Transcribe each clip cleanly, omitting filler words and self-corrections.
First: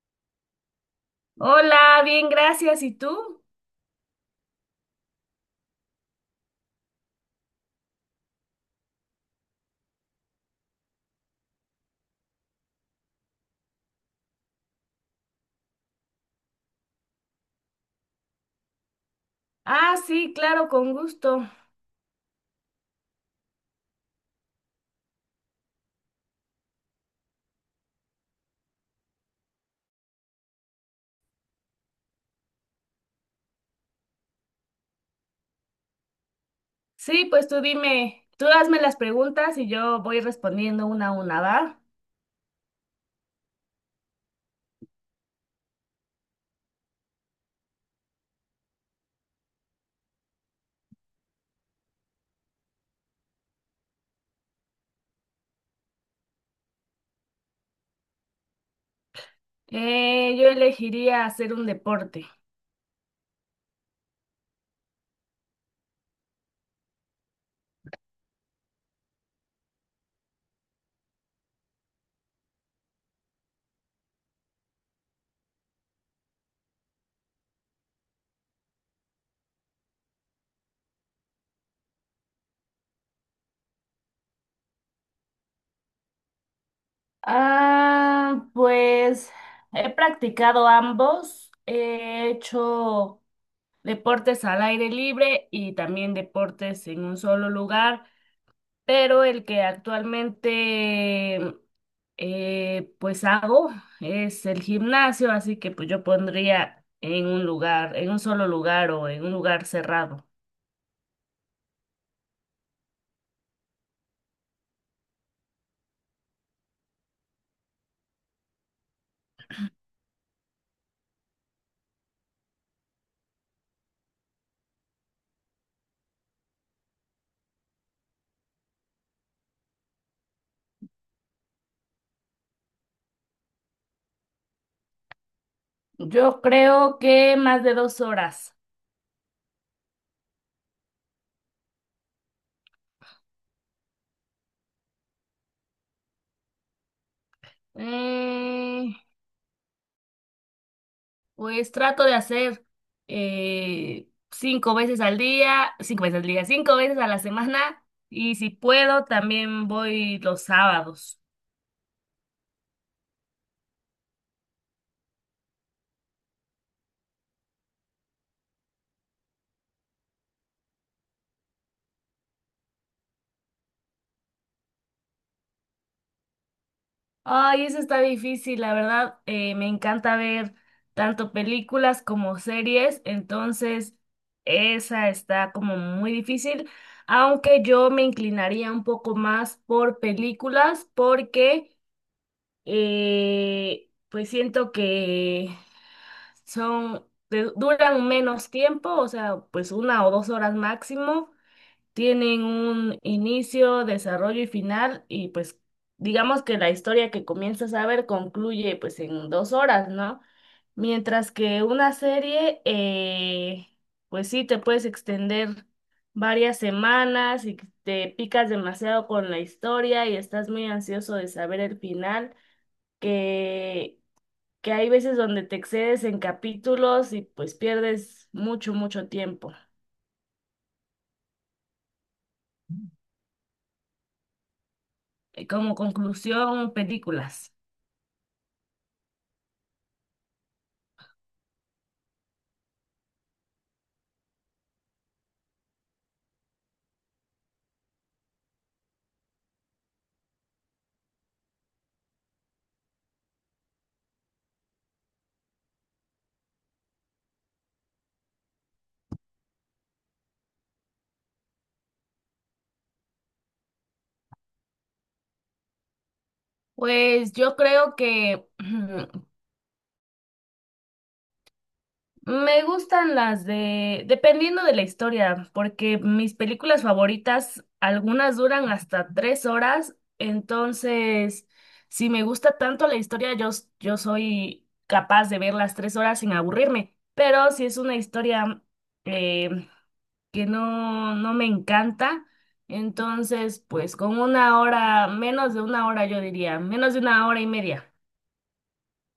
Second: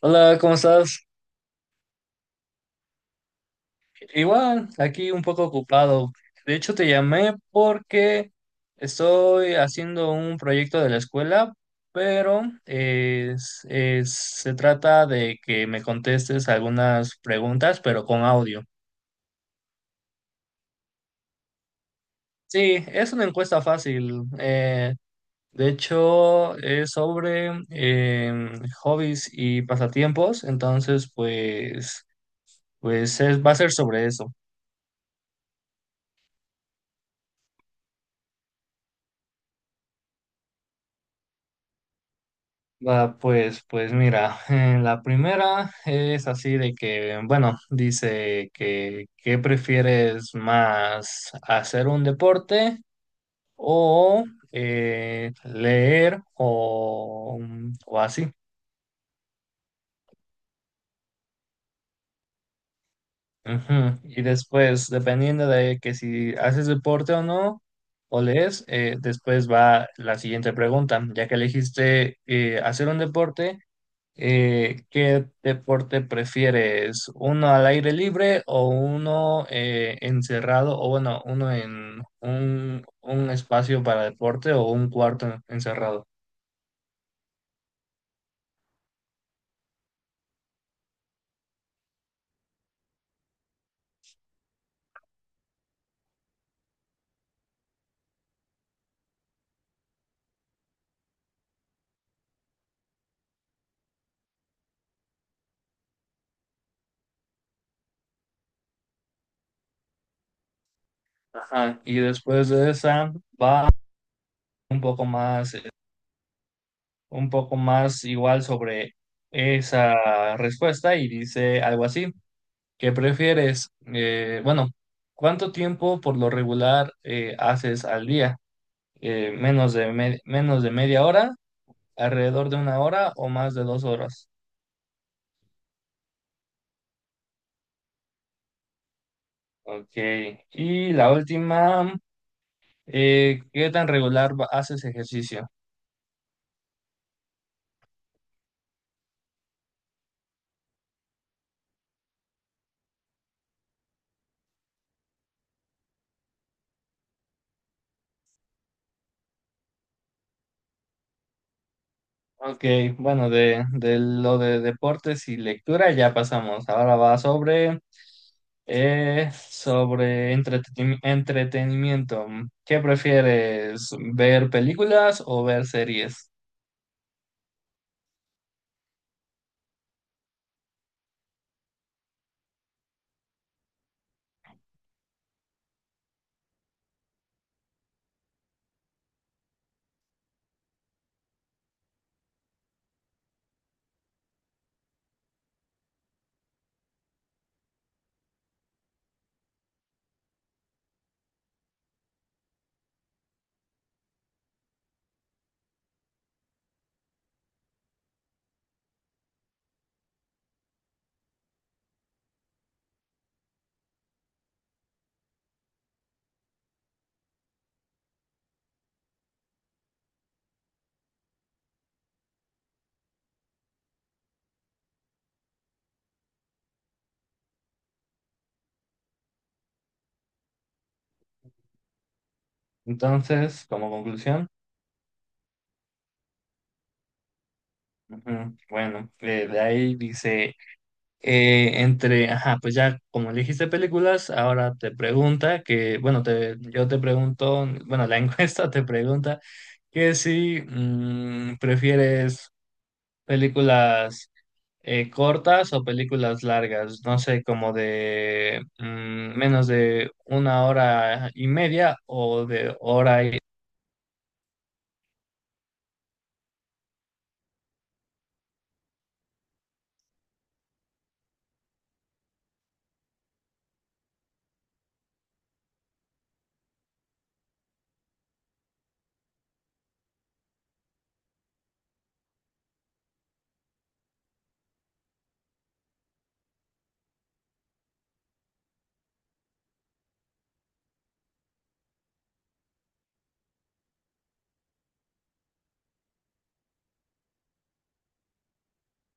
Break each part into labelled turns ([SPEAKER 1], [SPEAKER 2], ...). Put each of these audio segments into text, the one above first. [SPEAKER 1] Hola, ¿cómo estás?
[SPEAKER 2] Hola, bien, gracias. ¿Y tú?
[SPEAKER 1] Igual, aquí un poco ocupado. De hecho, te llamé porque estoy haciendo un proyecto de la escuela, pero se trata de que me contestes algunas preguntas, pero con audio.
[SPEAKER 2] Ah, sí, claro, con gusto.
[SPEAKER 1] Sí, es una encuesta fácil. De hecho, es sobre hobbies y pasatiempos, entonces, pues, va a ser sobre eso.
[SPEAKER 2] Sí, pues tú dime, tú hazme las preguntas y yo voy respondiendo una a una, ¿va?
[SPEAKER 1] Va, pues, pues mira, la primera es así de que, bueno, dice que ¿qué prefieres más, hacer un deporte o leer o o así?
[SPEAKER 2] Yo elegiría hacer un deporte.
[SPEAKER 1] Ujú. Y después, dependiendo de que si haces deporte o no, o lees, después va la siguiente pregunta, ya que elegiste hacer un deporte. ¿Qué deporte prefieres? ¿Uno al aire libre o uno encerrado? O bueno, uno en un espacio para deporte o un cuarto encerrado.
[SPEAKER 2] Ah, pues he practicado ambos. He hecho deportes al aire libre y también deportes en un solo lugar. Pero el que actualmente pues hago es el gimnasio, así que pues yo pondría en un lugar, en un solo lugar o en un lugar cerrado.
[SPEAKER 1] Ajá. Y después de esa va un poco más, eh, un poco más igual sobre esa respuesta y dice algo así. ¿Qué prefieres? Bueno, ¿cuánto tiempo por lo regular haces al día? Menos de media hora, alrededor de una hora o más de dos horas.
[SPEAKER 2] Yo creo que más de 2 horas.
[SPEAKER 1] Ok. Y la última, ¿qué tan regular haces ejercicio?
[SPEAKER 2] Eh, pues trato de hacer cinco veces al día, 5 veces a la semana y si puedo también voy los sábados.
[SPEAKER 1] Ok, bueno, de lo de deportes y lectura ya pasamos. Ahora va sobre, sobre entretenimiento. ¿Qué prefieres, ver películas o ver series?
[SPEAKER 2] Ay, eso está difícil, la verdad. Me encanta ver tanto películas como series, entonces esa está como muy difícil, aunque yo me inclinaría un poco más por películas porque pues siento que te duran menos tiempo, o sea, pues 1 o 2 horas máximo tienen un inicio, desarrollo y final, y pues digamos que la historia que comienzas a ver concluye pues en 2 horas, ¿no? Mientras que una serie, pues sí, te puedes extender varias semanas y te picas demasiado con la historia y estás muy ansioso de saber el final, que, que hay veces donde te excedes en capítulos y pues pierdes mucho, mucho tiempo.
[SPEAKER 1] Entonces, como conclusión,
[SPEAKER 2] Como conclusión, películas.
[SPEAKER 1] ujú, bueno, de ahí dice, eh, entre, ajá, pues ya como elegiste películas, ahora te pregunta que, bueno, te, yo te pregunto, bueno, la encuesta te pregunta que si prefieres películas cortas o películas largas, no sé, como de menos de una hora y media o de hora y...
[SPEAKER 2] Pues yo creo que me gustan las de, dependiendo de la historia, porque mis películas favoritas, algunas duran hasta 3 horas, entonces si me gusta tanto la historia, yo soy capaz de ver las 3 horas sin aburrirme, pero si es una historia eh, que no, no me encanta, entonces pues con 1 hora, menos de 1 hora yo diría, menos de 1 hora y media.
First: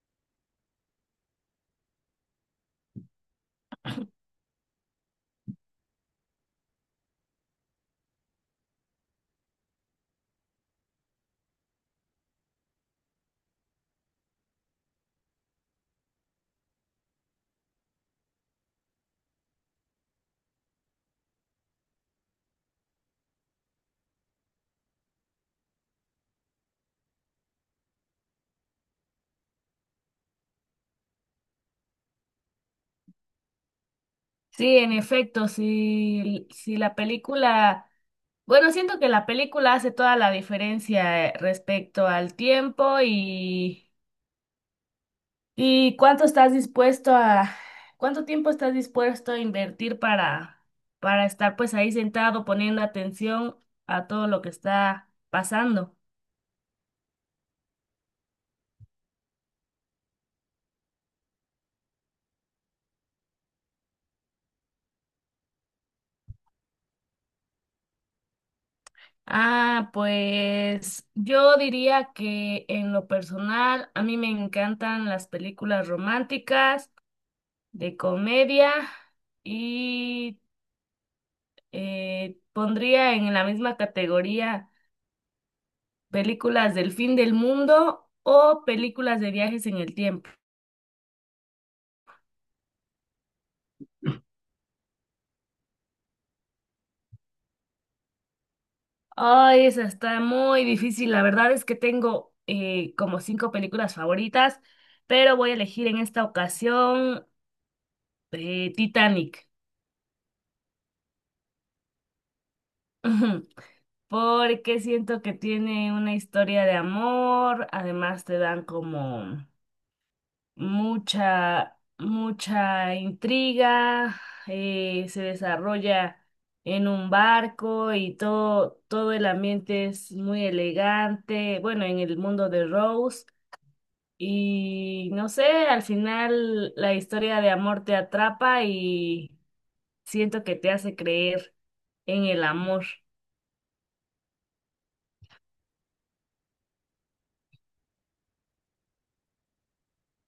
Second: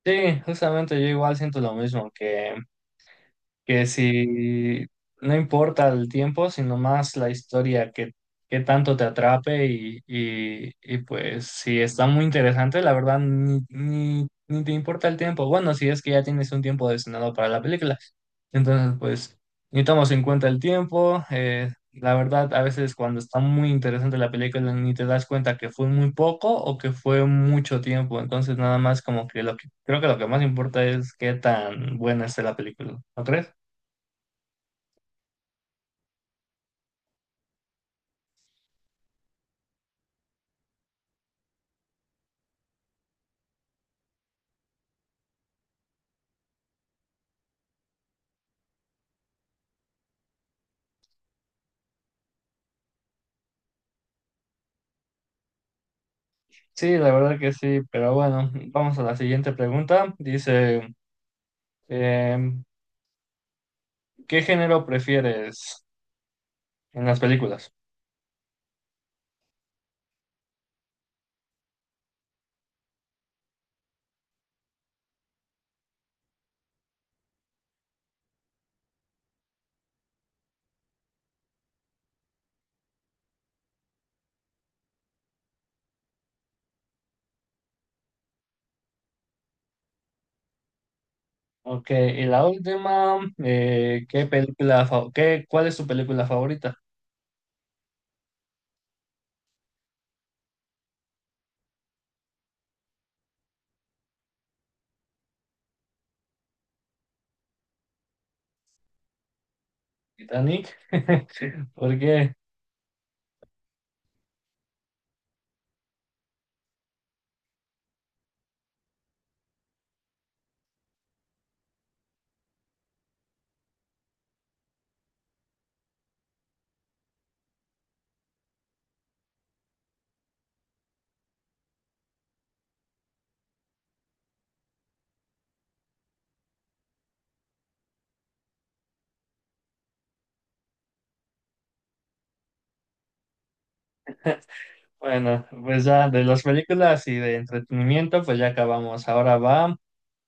[SPEAKER 1] Sí, justamente yo igual siento lo mismo, que si no importa el tiempo, sino más la historia que tanto te atrape y pues si está muy interesante, la verdad ni te importa el tiempo. Bueno, si es que ya tienes un tiempo destinado para la película. Entonces, pues ni tomas en cuenta el tiempo. La verdad, a veces cuando está muy interesante la película, ni te das cuenta que fue muy poco o que fue mucho tiempo. Entonces, nada más como que lo que creo que lo que más importa es qué tan buena esté la película. ¿No crees?
[SPEAKER 2] Sí, en efecto, si la película, bueno, siento que la película hace toda la diferencia respecto al tiempo y cuánto tiempo estás dispuesto a invertir para estar pues ahí sentado poniendo atención a todo lo que está pasando.
[SPEAKER 1] Sí, la verdad que sí, pero bueno, vamos a la siguiente pregunta. Dice, em, ¿qué género prefieres en las películas?
[SPEAKER 2] Ah, pues yo diría que en lo personal a mí me encantan las películas románticas, de comedia y pondría en la misma categoría películas del fin del mundo o películas de viajes en el tiempo.
[SPEAKER 1] Ok, y la última, ¿qué película, cuál es tu película favorita?
[SPEAKER 2] Ay, esa está muy difícil. La verdad es que tengo como cinco películas favoritas, pero voy a elegir en esta ocasión Titanic.
[SPEAKER 1] Titanic. ¿Por qué?
[SPEAKER 2] Porque siento que tiene una historia de amor, además te dan como mucha, mucha intriga, se desarrolla en un barco y todo, todo el ambiente es muy elegante, bueno, en el mundo de Rose. Y no sé, al final la historia de amor te atrapa y siento que te hace creer en el amor.
[SPEAKER 1] Bueno, pues ya de las películas y de entretenimiento, pues ya acabamos. Ahora va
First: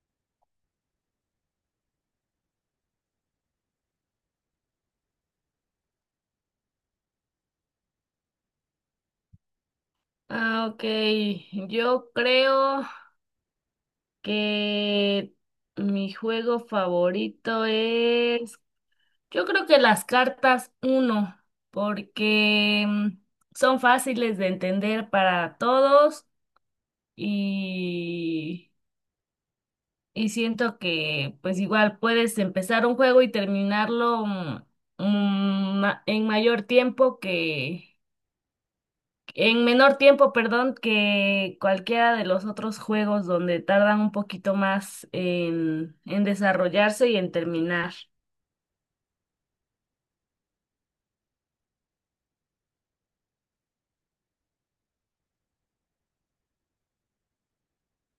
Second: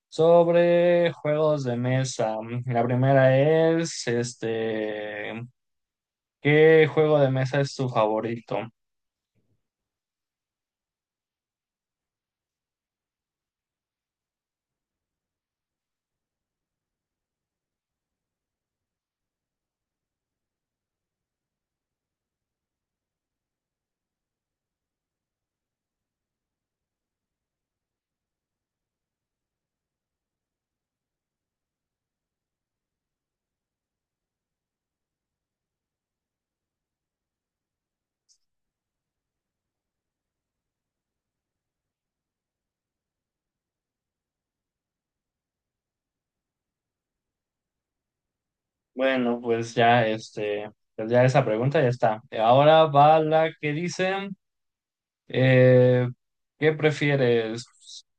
[SPEAKER 1] sobre juegos de mesa. La primera es, este, ¿qué juego de mesa es tu favorito?
[SPEAKER 2] Ah, ok, yo creo que mi juego favorito es, yo creo que las cartas uno, porque son fáciles de entender para todos y, y siento que pues igual puedes empezar un juego y terminarlo en mayor tiempo que, en menor tiempo, perdón, que cualquiera de los otros juegos donde tardan un poquito más en desarrollarse y en terminar.
[SPEAKER 1] Bueno, pues ya este, pues ya esa pregunta ya está. Ahora va la que dice, eh, ¿qué prefieres?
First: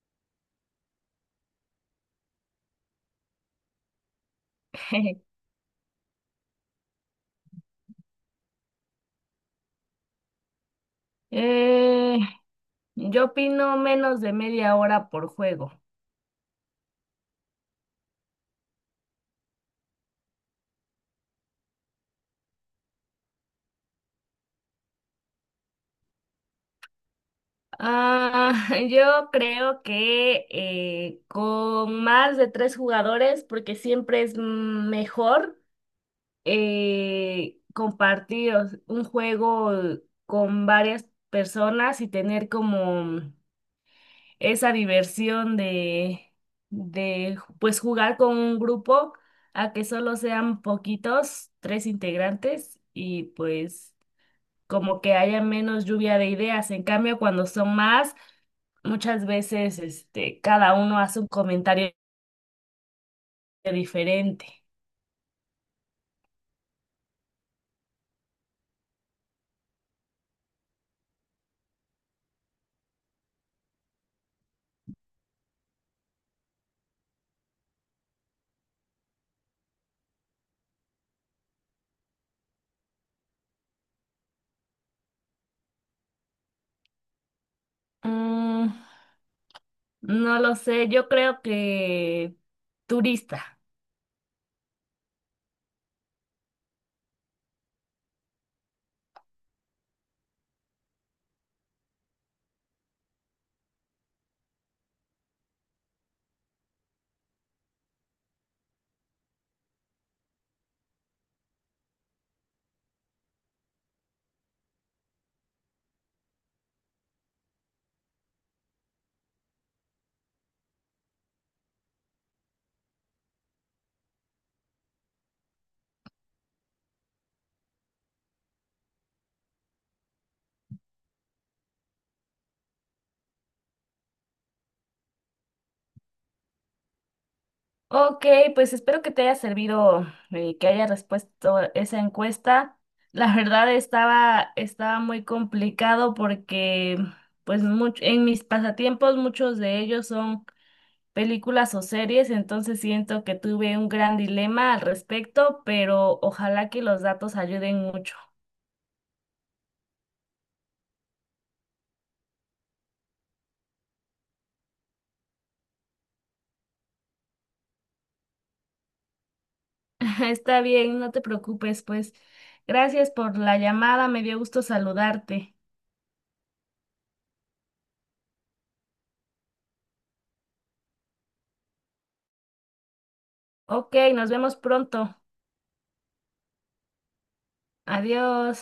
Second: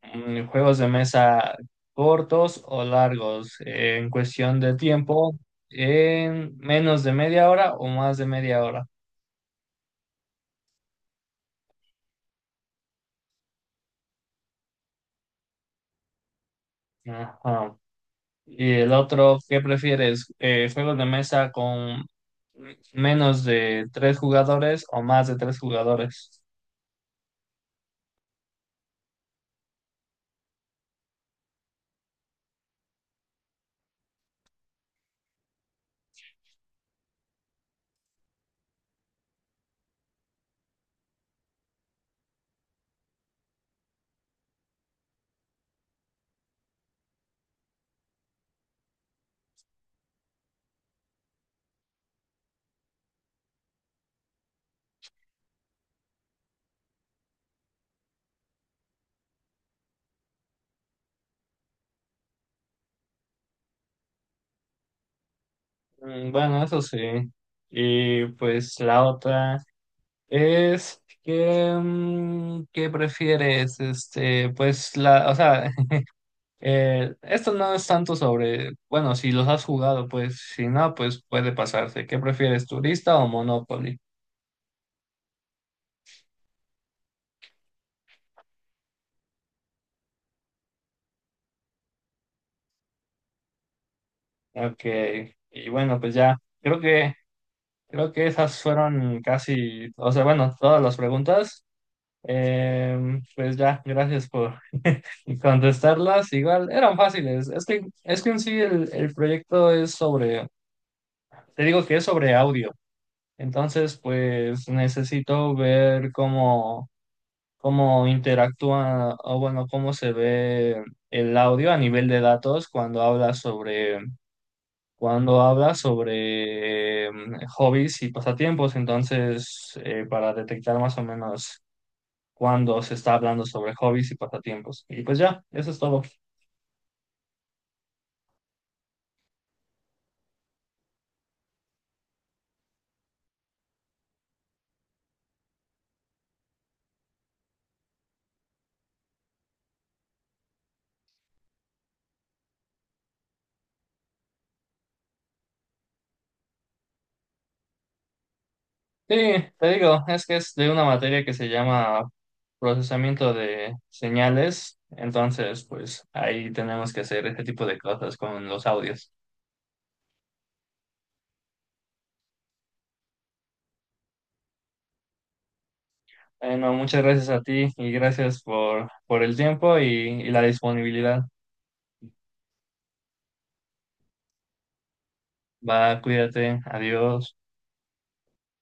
[SPEAKER 1] Mm, ¿juegos de mesa cortos o largos? En cuestión de tiempo, ¿en menos de media hora o más de media hora?
[SPEAKER 2] Eh, Yo opino menos de media hora por juego.
[SPEAKER 1] Ajá. Y el otro, ¿qué prefieres? ¿Juegos de mesa con menos de tres jugadores o más de tres jugadores?
[SPEAKER 2] Ah, yo creo que con más de tres jugadores, porque siempre es mejor compartir un juego con varias personas y tener como esa diversión de pues jugar con un grupo a que solo sean poquitos, tres integrantes y pues como que haya menos lluvia de ideas. En cambio, cuando son más, muchas veces este, cada uno hace un comentario diferente.
[SPEAKER 1] Mm, bueno, eso sí. Y pues la otra es que, mm, ¿qué prefieres? Este, pues la, o sea, esto no es tanto sobre, bueno, si los has jugado, pues si no, pues puede pasarse. ¿Qué prefieres, turista o Monopoly?
[SPEAKER 2] Mm, no lo sé, yo creo que turista.
[SPEAKER 1] Ok, y bueno, pues ya, creo que esas fueron casi, o sea, bueno, todas las preguntas. Em, pues ya, gracias por... Y contestarlas, igual eran fáciles. Es que en sí el proyecto es sobre, te digo que es sobre audio. Entonces, pues necesito ver cómo, cómo interactúa o bueno, cómo se ve el audio a nivel de datos cuando habla sobre hobbies y pasatiempos. Entonces, para detectar más o menos cuando se está hablando sobre hobbies y pasatiempos. Y pues ya, eso es todo.
[SPEAKER 2] Ok, pues espero que te haya servido, que haya respuesto esa encuesta. La verdad estaba muy complicado porque pues en mis pasatiempos muchos de ellos son películas o series, entonces siento que tuve un gran dilema al respecto, pero ojalá que los datos ayuden mucho.
[SPEAKER 1] Sí, te digo, es que es de una materia que se llama procesamiento de señales, entonces pues ahí tenemos que hacer este tipo de cosas con los audios.
[SPEAKER 2] Está bien, no te preocupes, pues. Gracias por la llamada, me dio gusto saludarte.
[SPEAKER 1] Bueno, muchas gracias a ti y gracias por el tiempo y la disponibilidad.
[SPEAKER 2] Ok, nos vemos pronto.
[SPEAKER 1] Va, cuídate, adiós.
[SPEAKER 2] Adiós.